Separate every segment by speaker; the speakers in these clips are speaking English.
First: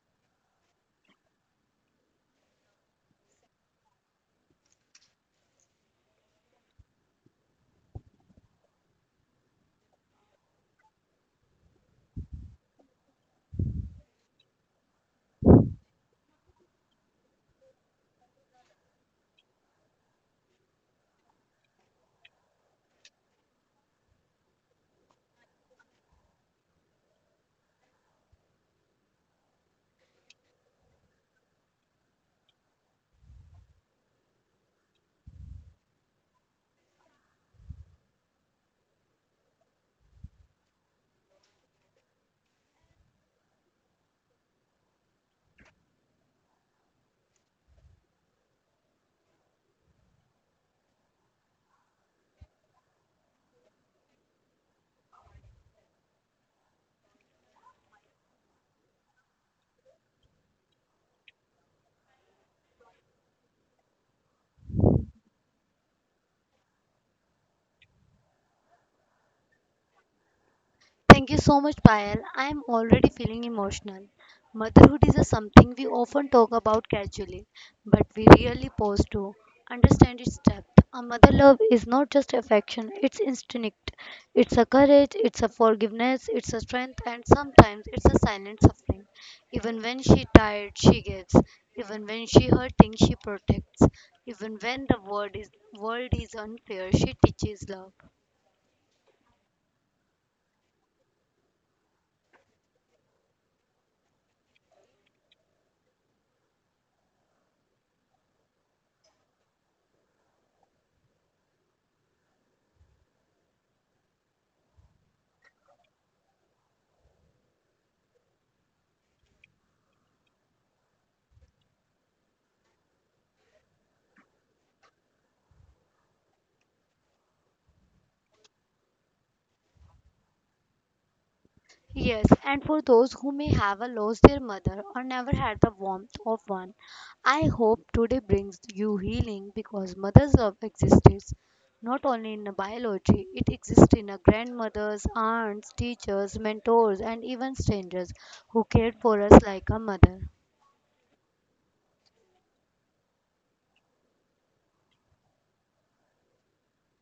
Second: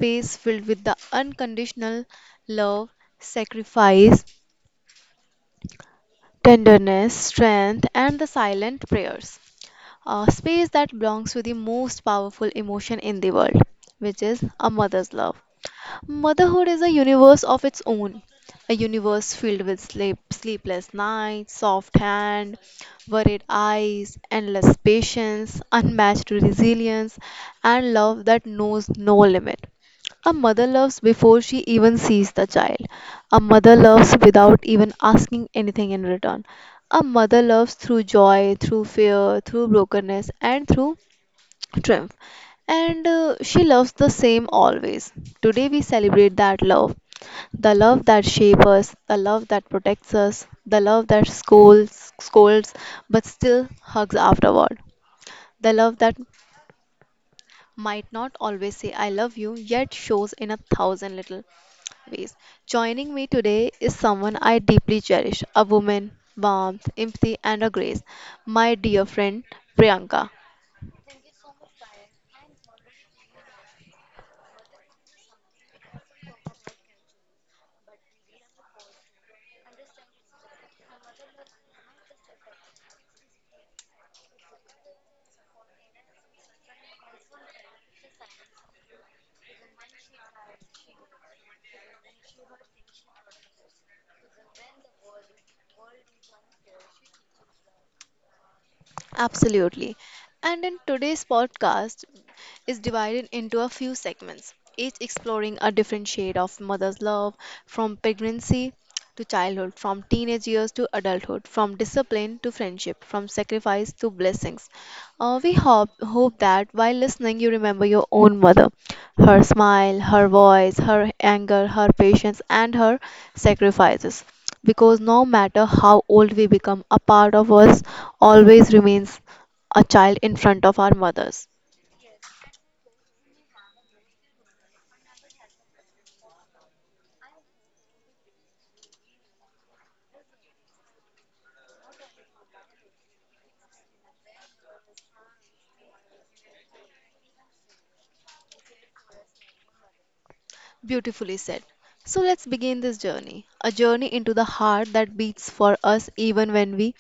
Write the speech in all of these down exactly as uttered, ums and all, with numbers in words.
Speaker 1: space filled with the unconditional love, sacrifice, tenderness, strength, and the silent prayers. A space that belongs to the most powerful emotion in the world, which is a mother's love. Motherhood is a universe of its own, a universe filled with sleep, sleepless nights, soft hand, worried eyes, endless patience, unmatched resilience, and love that knows no limit. A mother loves before she even sees the child. A mother loves without even asking anything in return. A mother loves through joy, through fear, through brokenness, and through triumph and uh, she loves the same always. Today we celebrate that love, the love that shapes us, the love that protects us, the love that scolds scolds but still hugs afterward, the love that might not always say I love you yet shows in a thousand little ways. Joining me today is someone I deeply cherish, a woman warmth empathy and a grace, my dear friend Priyanka.
Speaker 2: Thank you so much, Payal. I am already feeling emotional. Motherhood is a something we often talk about casually, but we really pause to understand its depth. A mother love is not just affection, it's instinct. It's a courage, it's a forgiveness, it's a strength, and sometimes it's a silent suffering. Even when she tired, she gives. Even when she hurting, she protects. Even when the world is world is unfair, she teaches love.
Speaker 1: Absolutely. And in today's podcast is divided into a few segments, each exploring a different shade of mother's love, from pregnancy to childhood, from teenage years to adulthood, from discipline to friendship, from sacrifice to blessings. Uh, we hope, hope that while listening, you remember your own mother, her smile, her voice, her anger, her patience, and her sacrifices. Because no matter how old we become, a part of us always remains a child in front of our mothers.
Speaker 2: Yes, and for those who may have uh, lost their mother or never had the warmth of one, I hope today brings you healing because mother's love exists not only in biology, it exists in a grandmothers, aunts, teachers, mentors, and even strangers who cared for us like a mother.
Speaker 1: Beautifully said. So let's begin this journey, a journey into the heart that beats for us even when we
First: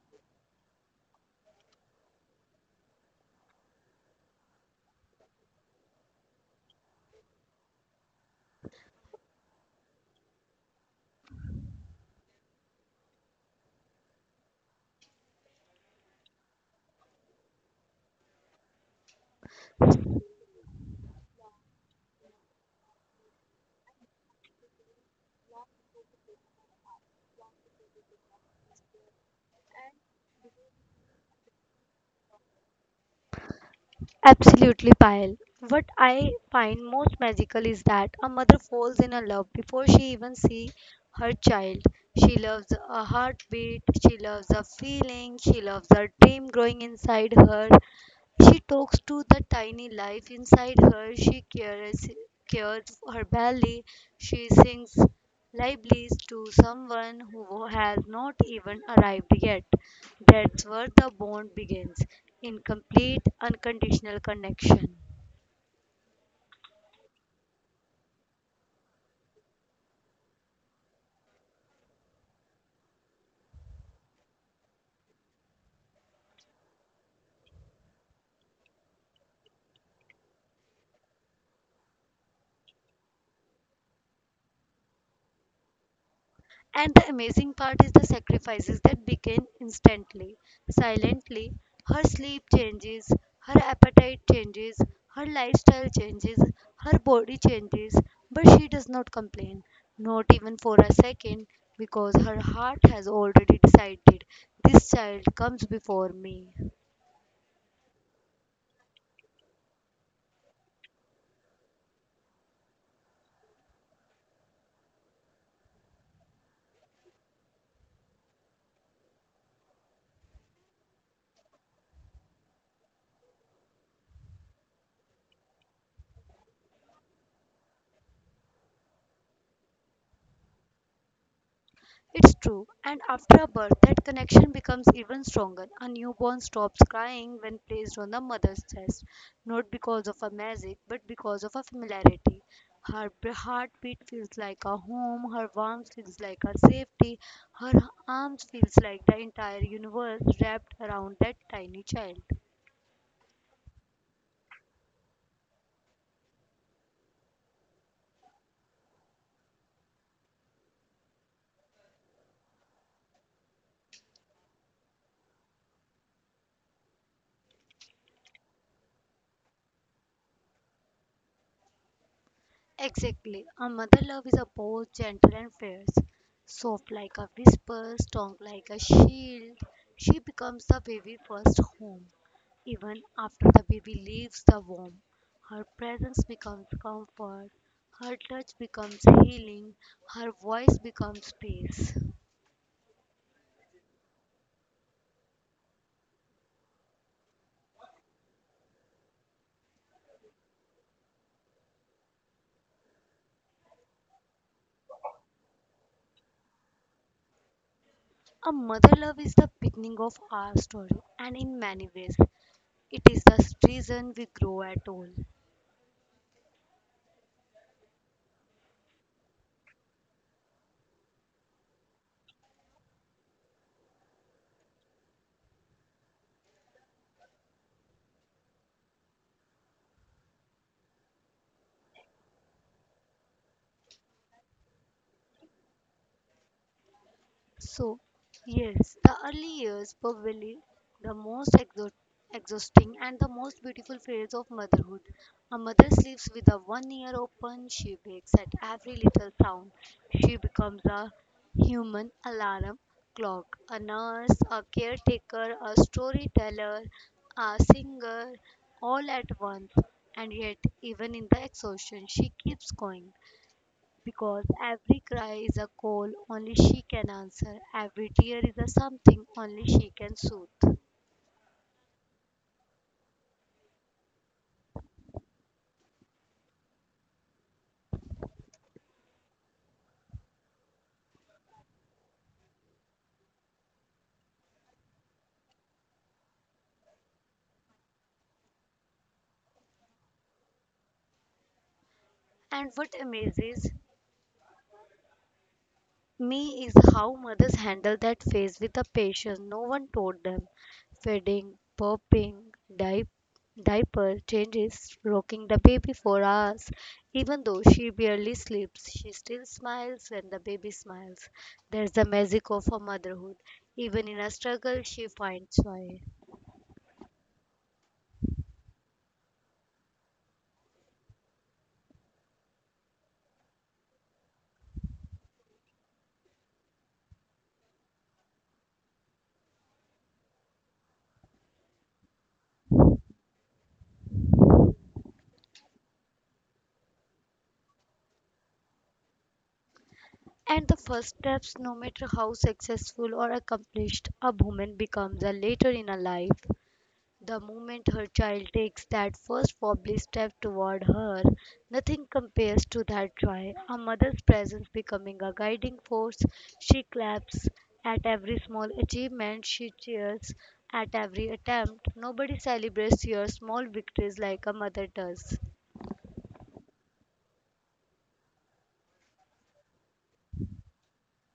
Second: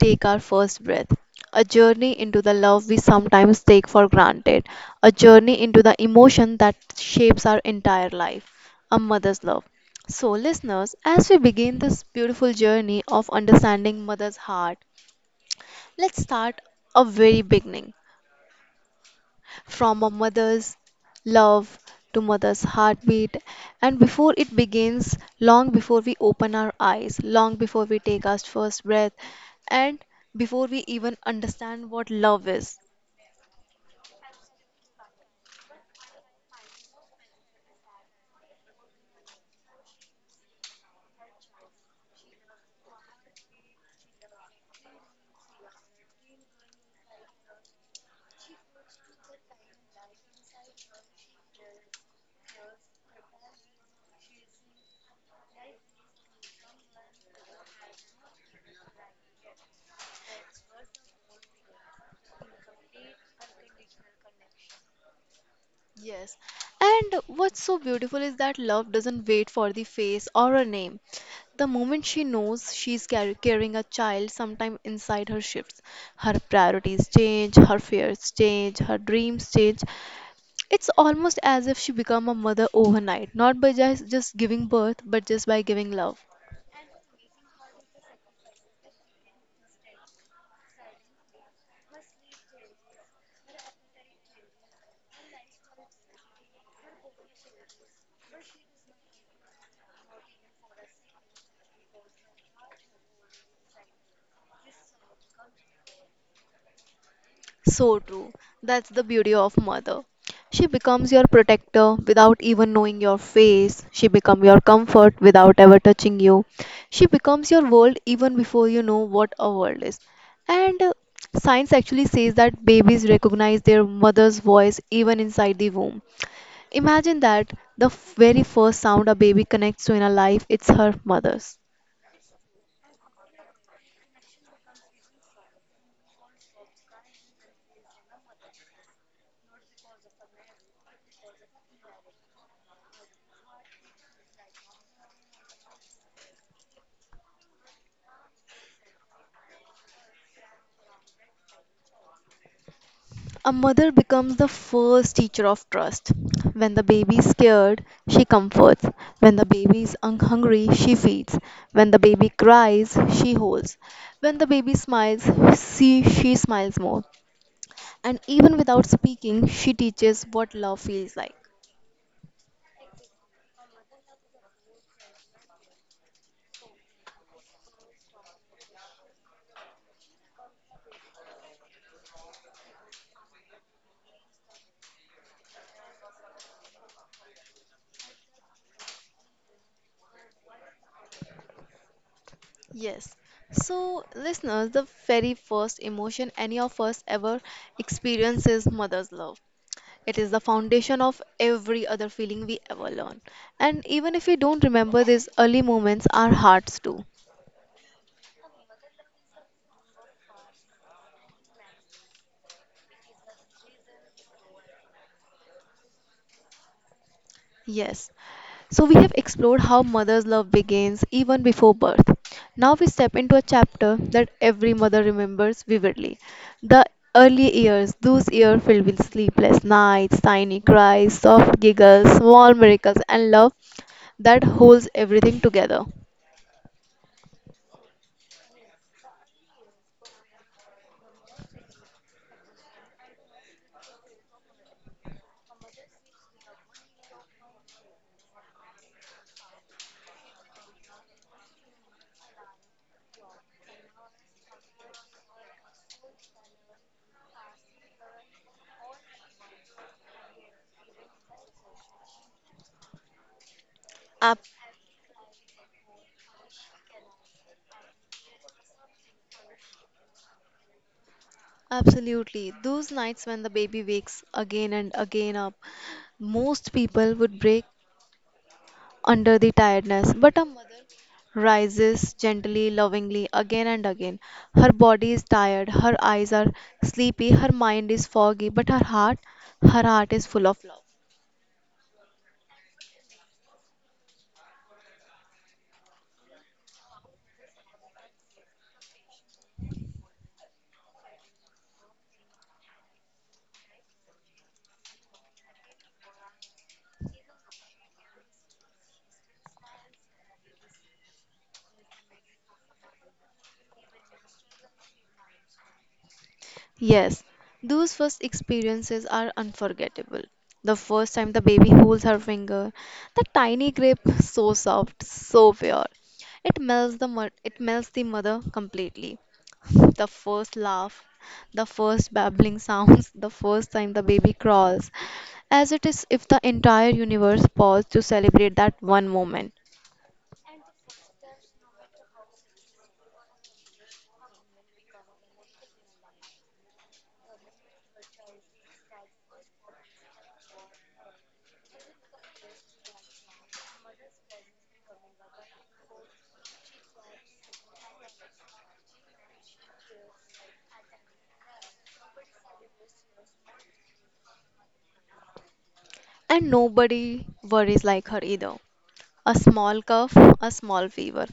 Speaker 1: take our first breath, a journey into the love we sometimes take for granted, a journey into the emotion that shapes our entire life, a mother's love. So, listeners, as we begin this beautiful journey of understanding mother's heart, let's start a very beginning, from a mother's love to mother's heartbeat, and before it begins, long before we open our eyes, long before we take our first breath, and before we even understand what love is.
Speaker 2: Absolutely, Payal. What I find most magical is that a mother falls in a love before she even sees her child. She loves a heartbeat, she loves a feeling, she loves a dream growing inside her. She talks to the tiny life inside her, she cares, cares for her belly, she sings Lively's to someone who has not even arrived yet. That's where the bond begins in complete, unconditional connection.
Speaker 1: Yes, and what's so beautiful is that love doesn't wait for the face or a name. The moment she knows she's car- carrying a child, sometime inside her shifts. Her priorities change, her fears change, her dreams change. It's almost as if she became a mother overnight, not by just, just giving birth, but just by giving love.
Speaker 2: And the amazing part is the sacrifices that begin instantly, silently. Her sleep changes, her appetite changes, her lifestyle changes, her body changes, but she does not complain, not even for a second, because her heart has already decided this child comes before me.
Speaker 1: So true. That's the beauty of mother. She becomes your protector without even knowing your face. She becomes your comfort without ever touching you. She becomes your world even before you know what a world is. And uh, Science actually says that babies recognize their mother's voice even inside the womb. Imagine that the very first sound a baby connects to in a life, it's her mother's.
Speaker 2: It's true, and after a birth, that connection becomes even stronger. A newborn stops crying when placed on the mother's chest, not because of a magic, but because of a familiarity. Her b- heartbeat feels like a home, her warmth feels like her safety, her arms feels like the entire universe wrapped around that tiny child.
Speaker 1: A mother becomes the first teacher of trust. When the baby is scared, she comforts. When the baby is un- hungry, she feeds. When the baby cries, she holds. When the baby smiles, she, she smiles more. And even without speaking, she teaches what love feels like.
Speaker 2: Exactly. A mother love is a both gentle and fierce, soft like a whisper, strong like a shield. She becomes the baby's first home. Even after the baby leaves the womb, her presence becomes comfort, her touch becomes healing, her voice becomes peace.
Speaker 1: Yes. So, listeners, the very first emotion any of us ever experience is mother's love. It is the foundation of every other feeling we ever learn. And even if we don't remember these early moments, our hearts do.
Speaker 2: A mother love is the beginning of our story, and in many ways, it is the reason we grow at all.
Speaker 1: Yes. So we have explored how mother's love begins even before birth. Now we step into a chapter that every mother remembers vividly. The early years, those years filled with sleepless nights, tiny cries, soft giggles, small miracles, and love that holds everything together.
Speaker 2: So, yes, the early years probably the most exo- exhausting and the most beautiful phase of motherhood. A mother sleeps with a one ear open, she wakes at every little sound. She becomes a human alarm clock, a nurse, a caretaker, a storyteller, a singer, all at once. And yet, even in the exhaustion, she keeps going. Because
Speaker 1: Ab-
Speaker 2: every cry is a call only she can answer, every tear is a something only she can soothe.
Speaker 1: Absolutely. Those nights when the baby wakes again and again up, most people would break under the tiredness, but a mother rises gently, lovingly, again and again. Her body is tired, her eyes are sleepy, her mind is foggy, but her heart, her heart is full of love.
Speaker 2: And what amazes me is how mothers handle that phase with a patience no one taught them. Feeding, popping, di- diaper changes, rocking the baby for hours. Even though she barely sleeps, she still smiles when the baby smiles. There's the magic of her motherhood. Even in a struggle, she finds joy.
Speaker 1: Yes, those first experiences are unforgettable. The first time the baby holds her finger, the tiny grape, so soft, so pure. It melts the mo- it melts the mother completely. The first laugh, the first babbling sounds, the first time the baby crawls, as it is if the entire universe paused to celebrate that one moment.
Speaker 2: And the first steps, no matter how successful or accomplished a woman becomes a later in her life, the moment her child takes that first wobbly step toward her, nothing compares to that joy. A mother's presence becoming a guiding force, she claps at every small achievement, she cheers at every attempt. Nobody celebrates your small victories like a mother does.
Speaker 1: And nobody worries like her either. A small cough, a small fever,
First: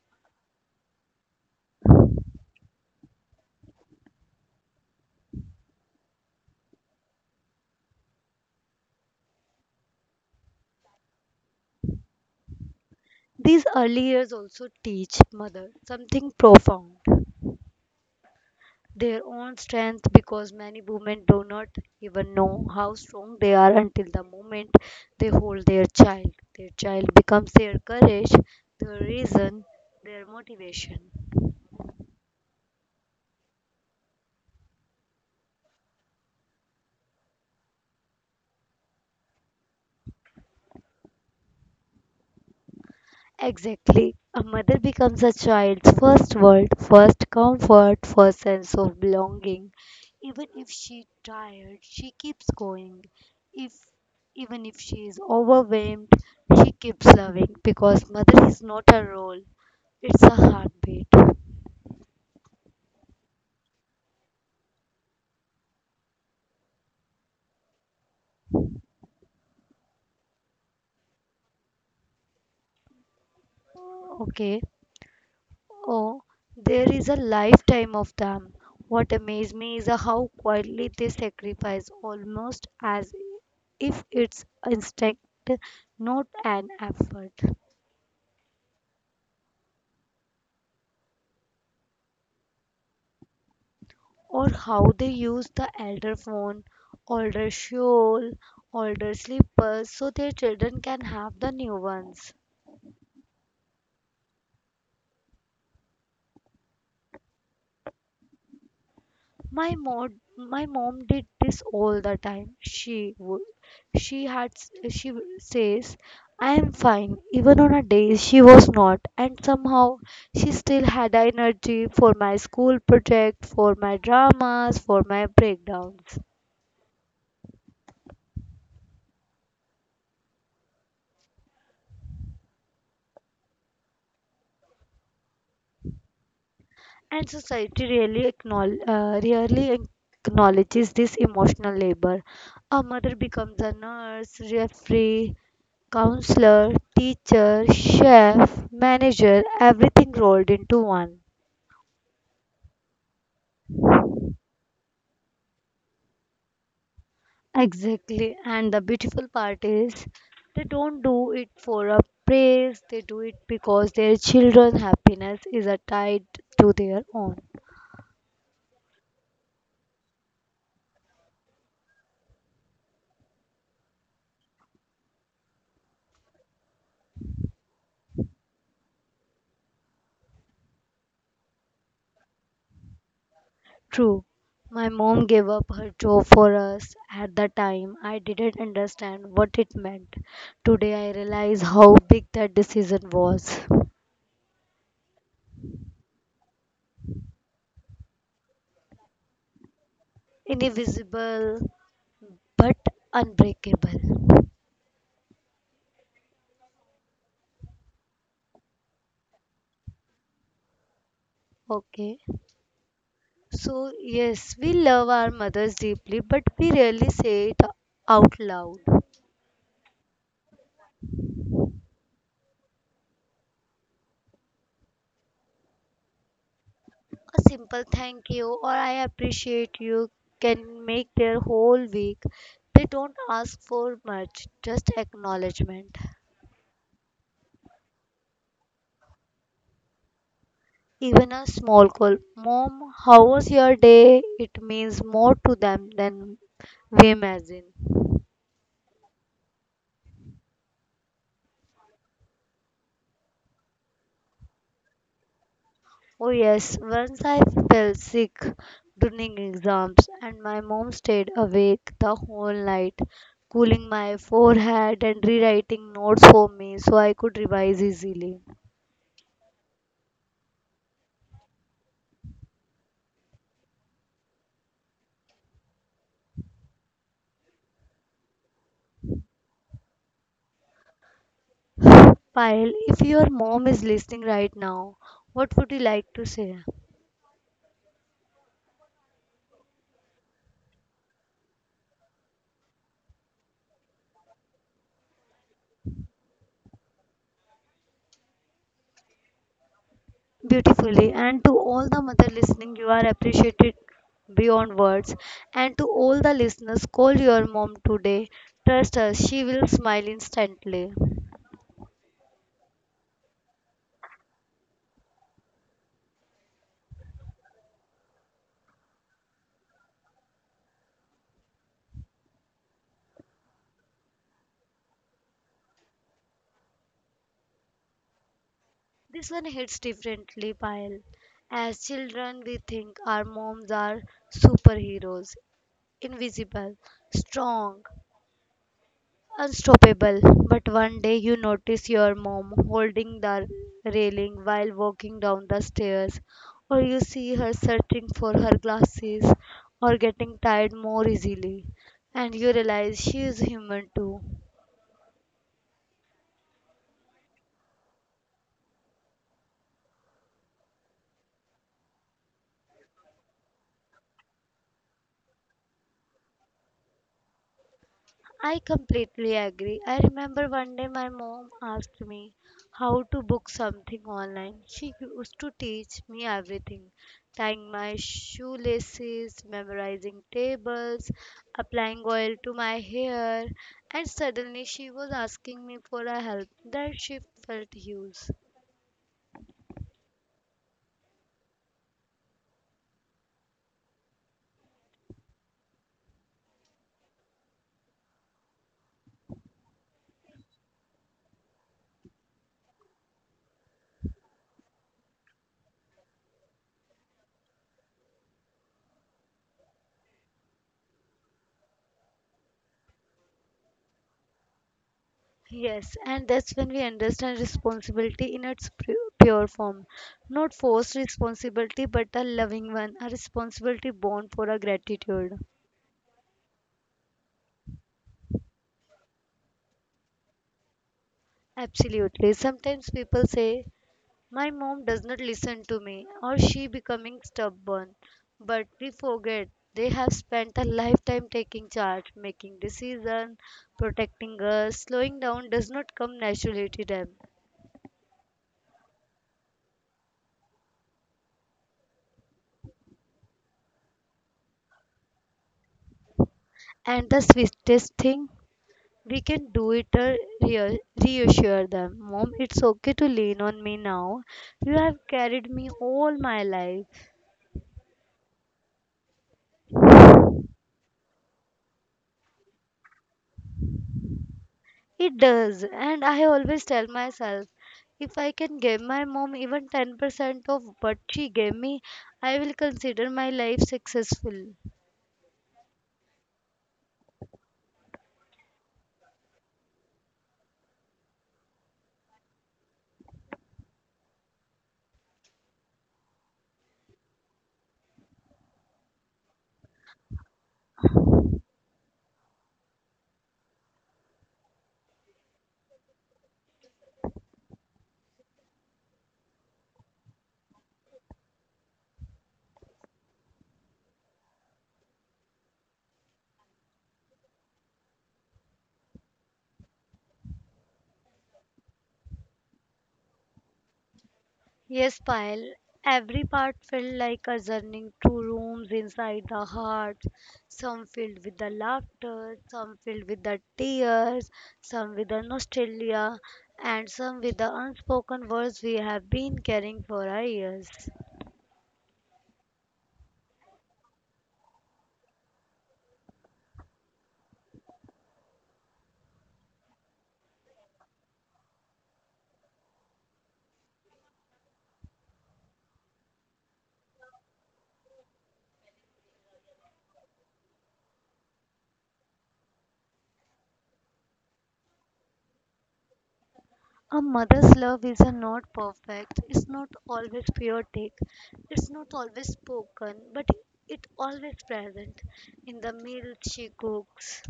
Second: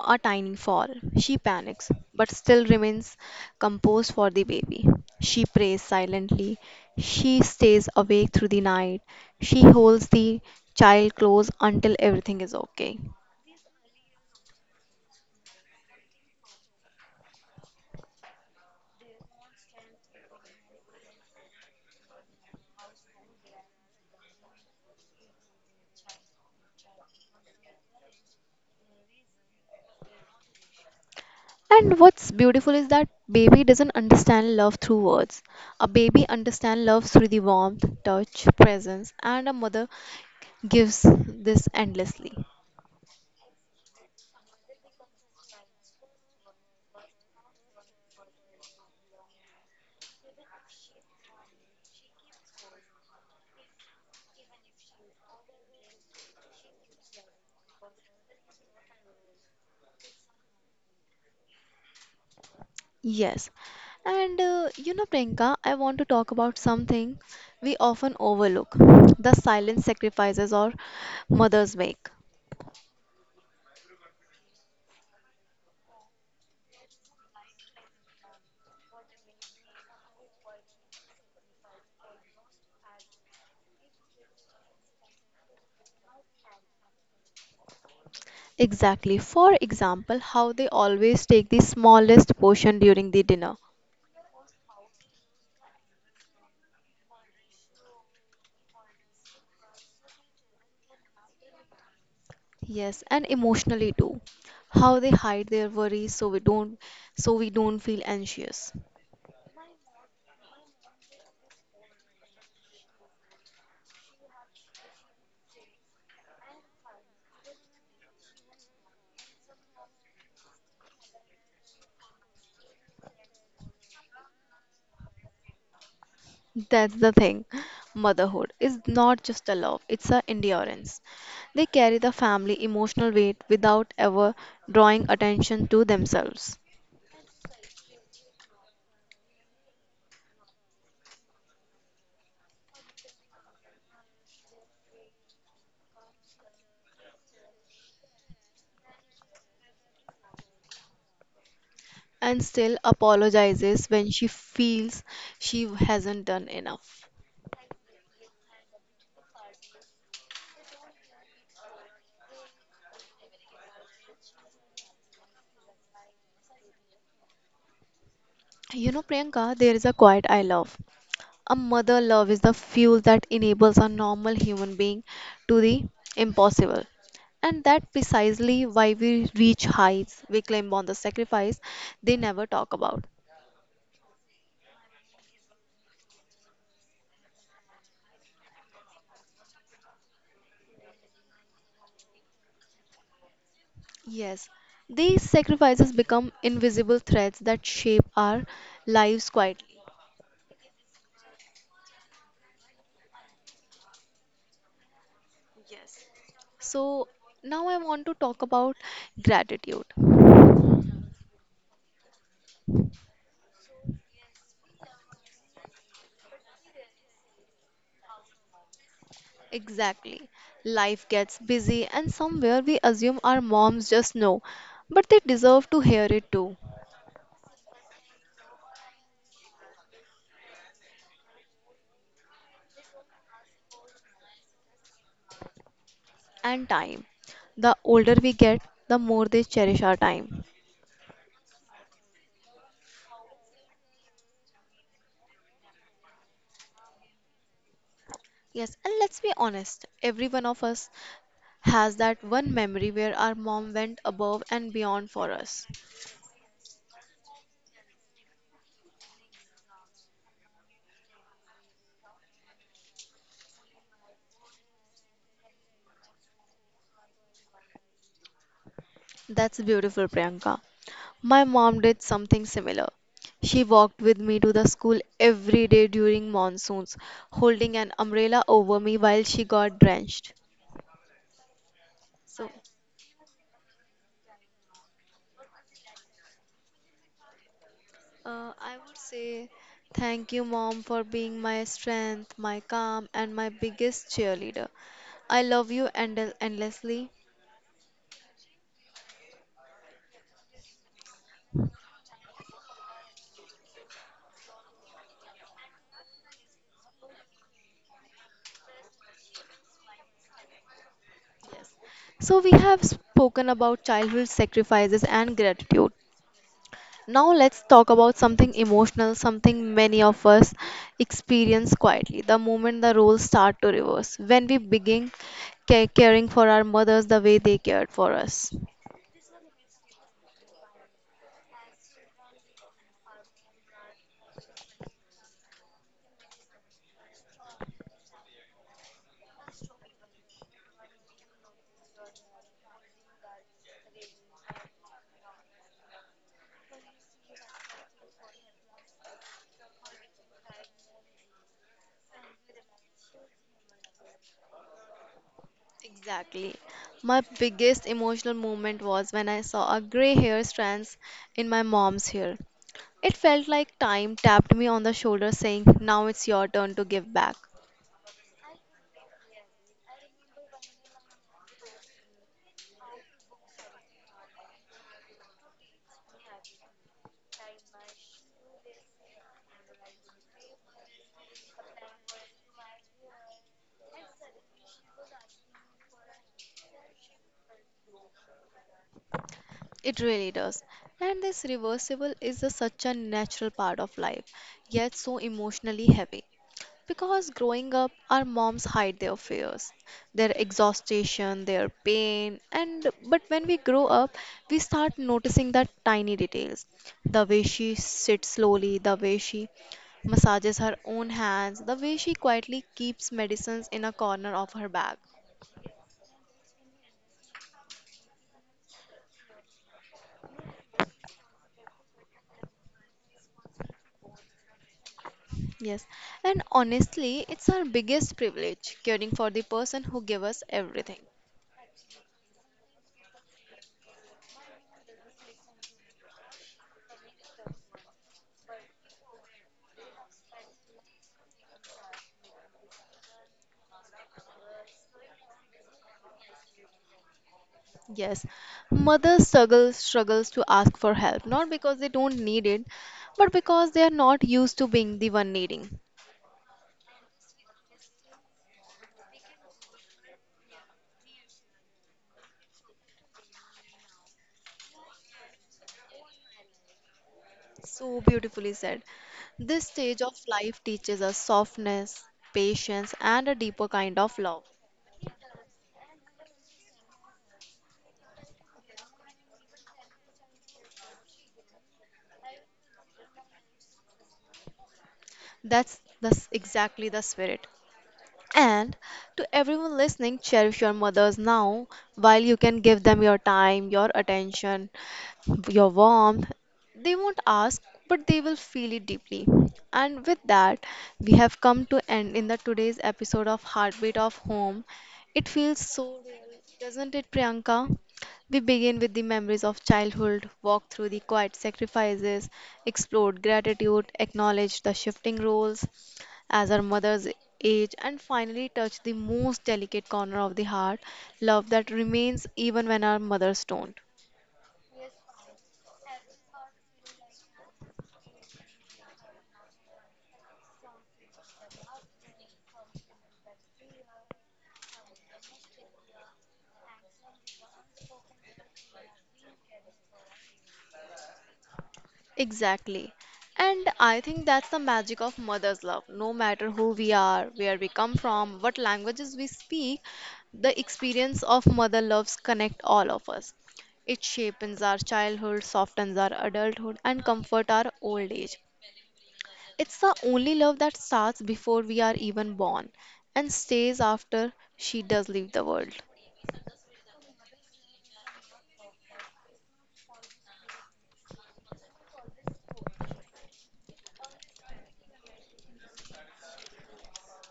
Speaker 1: a tiny fall. She panics, but still remains composed for the baby. She prays silently. She stays awake through the night. She holds the child close until everything is okay.
Speaker 2: These early years also teach mother something profound. Their own strength because many women do not even know how strong they are until the moment they hold their child. Their child becomes their courage, their reason, their motivation.
Speaker 1: And what's beautiful is that baby doesn't understand love through words. A baby understands love through the warmth, touch, presence, and a mother gives this endlessly.
Speaker 2: Exactly. A mother becomes a child's first world, first comfort, first sense of belonging. Even if she's tired, she keeps going. If even if she is overwhelmed, she keeps loving because mother is not a role, it's a heartbeat.
Speaker 1: Yes. And uh, you know, Priyanka, I want to talk about something we often overlook, the silent sacrifices our mothers make.
Speaker 2: Okay. Oh, there is a lifetime of them. What amazes me is how quietly they sacrifice, almost as if it's instinct, not an effort.
Speaker 1: Exactly. For example, how they always take the smallest portion during the dinner.
Speaker 2: Or how they use the elder phone, older shawl, older slippers so their children can have the new ones.
Speaker 1: Yes, and emotionally too. How they hide their worries so we don't so we don't feel anxious.
Speaker 2: My mom, my mom did this all the time. She would, she had, she says, I am fine. Even on a day she was not, and somehow she still had energy for my school project, for my dramas, for my breakdowns.
Speaker 1: That's the thing. Motherhood is not just a love, it's a endurance. They carry the family emotional weight without ever drawing attention to themselves,
Speaker 2: And society really acknowledge, uh, rarely acknowledges this emotional labor. A mother becomes a nurse, referee, counselor, teacher, chef, manager, everything rolled into one.
Speaker 1: and still apologizes when she feels she hasn't done enough.
Speaker 2: Exactly. And the beautiful part is they don't do it for a praise, they do it because their children's happiness is uh, tied to their own.
Speaker 1: You know, Priyanka, there is a quiet I love. A mother love is the fuel that enables a normal human being to the impossible. And that precisely why we reach heights we claim on the sacrifice they never talk about.
Speaker 2: True. My mom gave up her job for us at the time. I didn't understand what it meant. Today I realize how big that decision was.
Speaker 1: Yes, these sacrifices become invisible threads that shape our lives quietly.
Speaker 2: Invisible but unbreakable.
Speaker 1: So now I want to talk about gratitude.
Speaker 2: Okay. So, yes, we love our mothers deeply, but we rarely say it out loud.
Speaker 1: Exactly. Life gets busy, and somewhere we assume our moms just know, but they deserve to hear it too.
Speaker 2: A simple thank you or I appreciate you can make their whole week. They don't ask for much, just acknowledgement.
Speaker 1: And time. The older we get, the more they cherish our time.
Speaker 2: Even a small call, Mom, how was your day? It means more to them than we imagine.
Speaker 1: Yes, and let's be honest, every one of us has that one memory where our mom went above and beyond for us.
Speaker 2: Oh, yes, once I fell sick during exams, and my mom stayed awake the whole night, cooling my forehead and rewriting notes for me so I could revise easily.
Speaker 1: That's beautiful, Priyanka. My mom did something similar. She walked with me to the school every day during monsoons, holding an umbrella over me while she got drenched.
Speaker 2: Pyle, if your mom is listening right now, what would you like to say?
Speaker 1: Uh, I would say thank you, mom, for being my strength, my calm, and my biggest cheerleader. I love you end- endlessly.
Speaker 2: Beautifully, and to all the mother listening, you are appreciated beyond words. And to all the listeners, call your mom today. Trust us, she will smile instantly.
Speaker 1: Yes. So, we have spoken about childhood sacrifices and gratitude. Now, let's talk about something emotional, something many of us experience quietly, the moment the roles start to reverse, when we begin ca- caring for our mothers the way they cared for us.
Speaker 2: This one hits differently, Payal. As children, we think our moms are superheroes, invisible, strong, unstoppable. But one day you notice your mom holding the railing while walking down the stairs, or you see her searching for her glasses, or getting tired more easily, and you realize she is human too.
Speaker 1: Exactly. My biggest emotional moment was when I saw a gray hair strands in my mom's hair. It felt like time tapped me on the shoulder saying, now it's your turn to give back.
Speaker 2: I completely agree. I remember one day my mom asked me how to book something online. She used to teach me everything tying my shoelaces, memorizing tables, applying oil to my hair, and suddenly she was asking me for a help that she felt huge.
Speaker 1: It really does. And this reversible is a, such a natural part of life, yet so emotionally heavy. Because growing up, our moms hide their fears, their exhaustion, their pain, and but when we grow up, we start noticing that tiny details. The way she sits slowly, the way she massages her own hands, the way she quietly keeps medicines in a corner of her bag.
Speaker 2: Yes, and that's when we understand responsibility in its pu- pure form. Not forced responsibility, but a loving one, a responsibility born for a gratitude.
Speaker 1: Yes, and honestly, it's our biggest privilege, caring for the person who gave us everything.
Speaker 2: Absolutely. Sometimes people say, my mom does not listen to me, or she becoming stubborn. But we forget they have spent a lifetime taking charge, making decisions, protecting us. Slowing down does not come naturally to them.
Speaker 1: Yes, mothers struggle struggles to ask for help, not because they don't need it, but because they are not used to being the one needing.
Speaker 2: And the sweetest thing we can do it, uh, rea- reassure them. Mom, it's okay to lean on me now. You have carried me all my life.
Speaker 1: So beautifully said. This stage of life teaches us softness, patience, and a deeper kind of love.
Speaker 2: It does, and I always tell myself if I can give my mom even ten percent of what she gave me, I will consider my life successful.
Speaker 1: That's that's exactly the spirit. And to everyone listening, cherish your mothers now while you can give them your time, your attention, your warmth. They won't ask, but they will feel it deeply. And with that, we have come to end in the today's episode of Heartbeat of Home. It feels so real, doesn't it, Priyanka? We begin with the memories of childhood, walk through the quiet sacrifices, explored gratitude, acknowledged the shifting roles, as our mothers age, and finally touch the most delicate corner of the heart, love that remains even when our mothers don't.
Speaker 2: Yes, Pyle. Every part felt like a journey through rooms inside the heart, some filled with the laughter, some filled with the tears, some with the nostalgia, and some with the unspoken words we have been carrying for our years.
Speaker 1: Exactly. And I think that's the magic of mother's love. No matter who we are, where we come from, what languages we speak, the experience of mother loves connect all of us. It shapes our childhood, softens our adulthood, and comforts our old age. It's the only love that starts before we are even born and stays after she does leave the world.
Speaker 2: A mother's love is a not perfect, it's not always chaotic, it's not always spoken, but it always present in the meals she cooks,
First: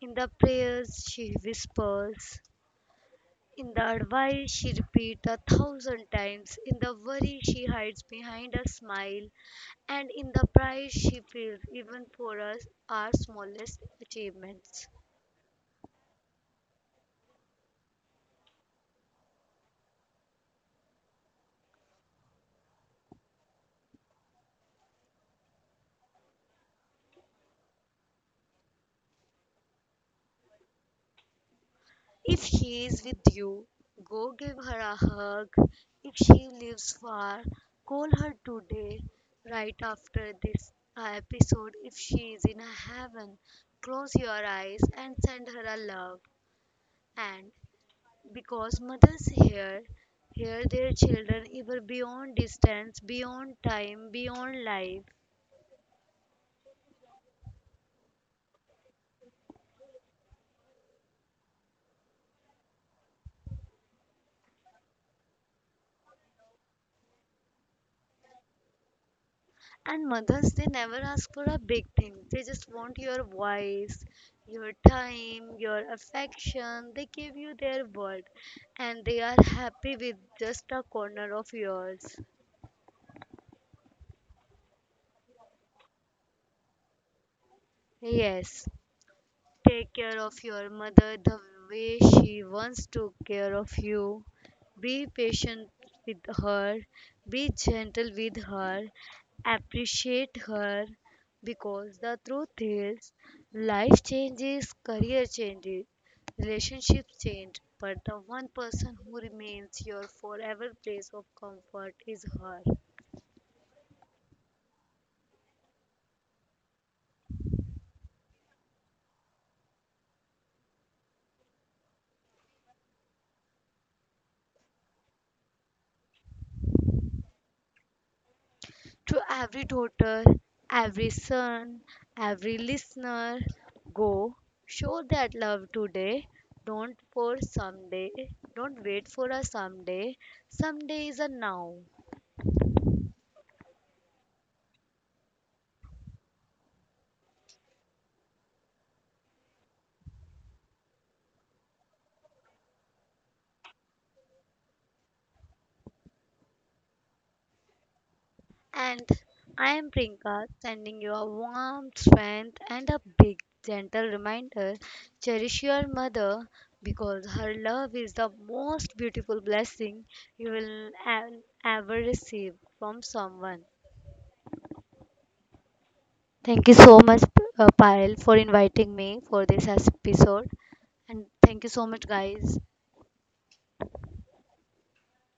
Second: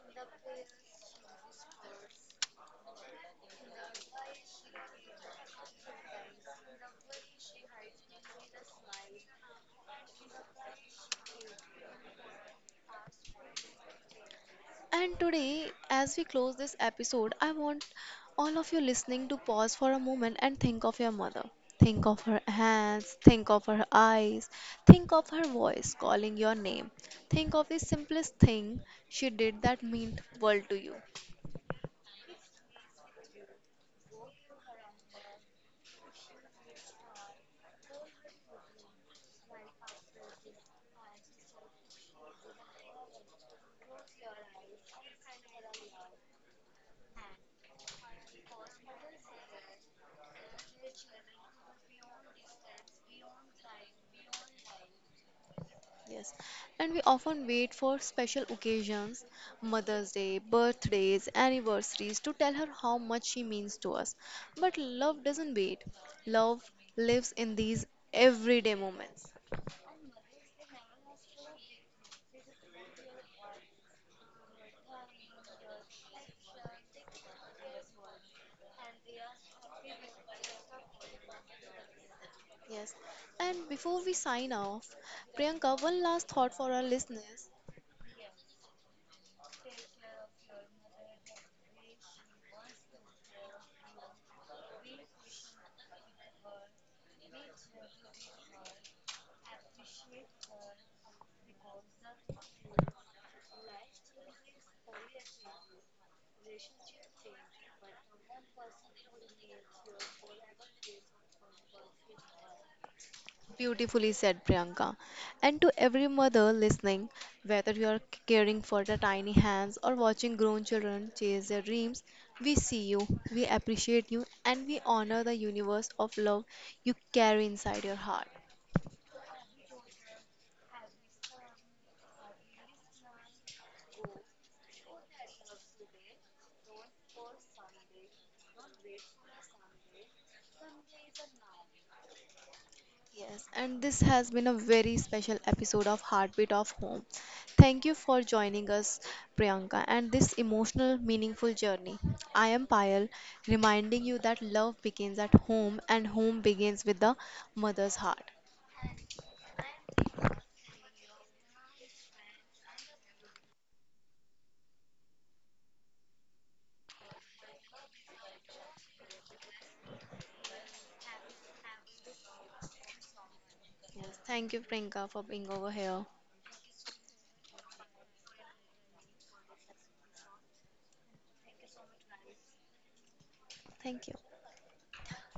Speaker 2: in the prayers she whispers in the advice she repeats a thousand times, in the worry she hides behind a smile, and in the pride she feels even for us our smallest achievements.
Speaker 1: And today, as we close this episode, I want all of you listening to pause for a moment and think of your mother. Think of her hands, think of her eyes, think of her voice calling your name. Think of the simplest thing she did that meant world to you.
Speaker 2: If she is with you, go give her a hug. If she lives far, call her today, right after this uh, episode. If she is in a heaven, close your eyes and send her a love. And because mothers hear, hear their children even beyond distance, beyond time, beyond life.
Speaker 1: Yes, and we often wait for special occasions, Mother's Day, birthdays, anniversaries, to tell her how much she means to us. But love doesn't wait. Love lives in these everyday moments.
Speaker 2: And mothers, they never ask for a big thing. They just want your voice, your time, your affection. They give you their word. And they are happy with just a corner of yours.
Speaker 1: Yes, and before we sign off, Priyanka, one last thought for our listeners.
Speaker 2: Yes. Take care of your mother the way she once took care of you. Be patient with her. Be gentle with her. Appreciate her because the truth is life changes, career changes, relationships change, but the one person who remains your forever place of comfort is her.
Speaker 1: Beautifully said, Priyanka. And to every mother listening, whether you are caring for the tiny hands or watching grown children chase their dreams, we see you, we appreciate you, and we honor the universe of love you carry inside your heart.
Speaker 2: To every daughter, every son, every listener, go show that love today. Don't for someday. Don't wait for a someday. Someday is a now.
Speaker 1: Yes, and this has been a very special episode of Heartbeat of Home. Thank you for joining us, Priyanka, and this emotional, meaningful journey. I am Payal, reminding you that love begins at home and home begins with the mother's heart.
Speaker 2: And I am Prinka, sending you a warm strength and a big gentle reminder. Cherish your mother because her love is the most beautiful blessing you will e- ever receive from someone.
Speaker 1: Yes, thank you, Priyanka, for being over here.
Speaker 2: Thank you so much, uh, Payal, for inviting me for this episode. And thank you so much, guys.
Speaker 1: Thank you.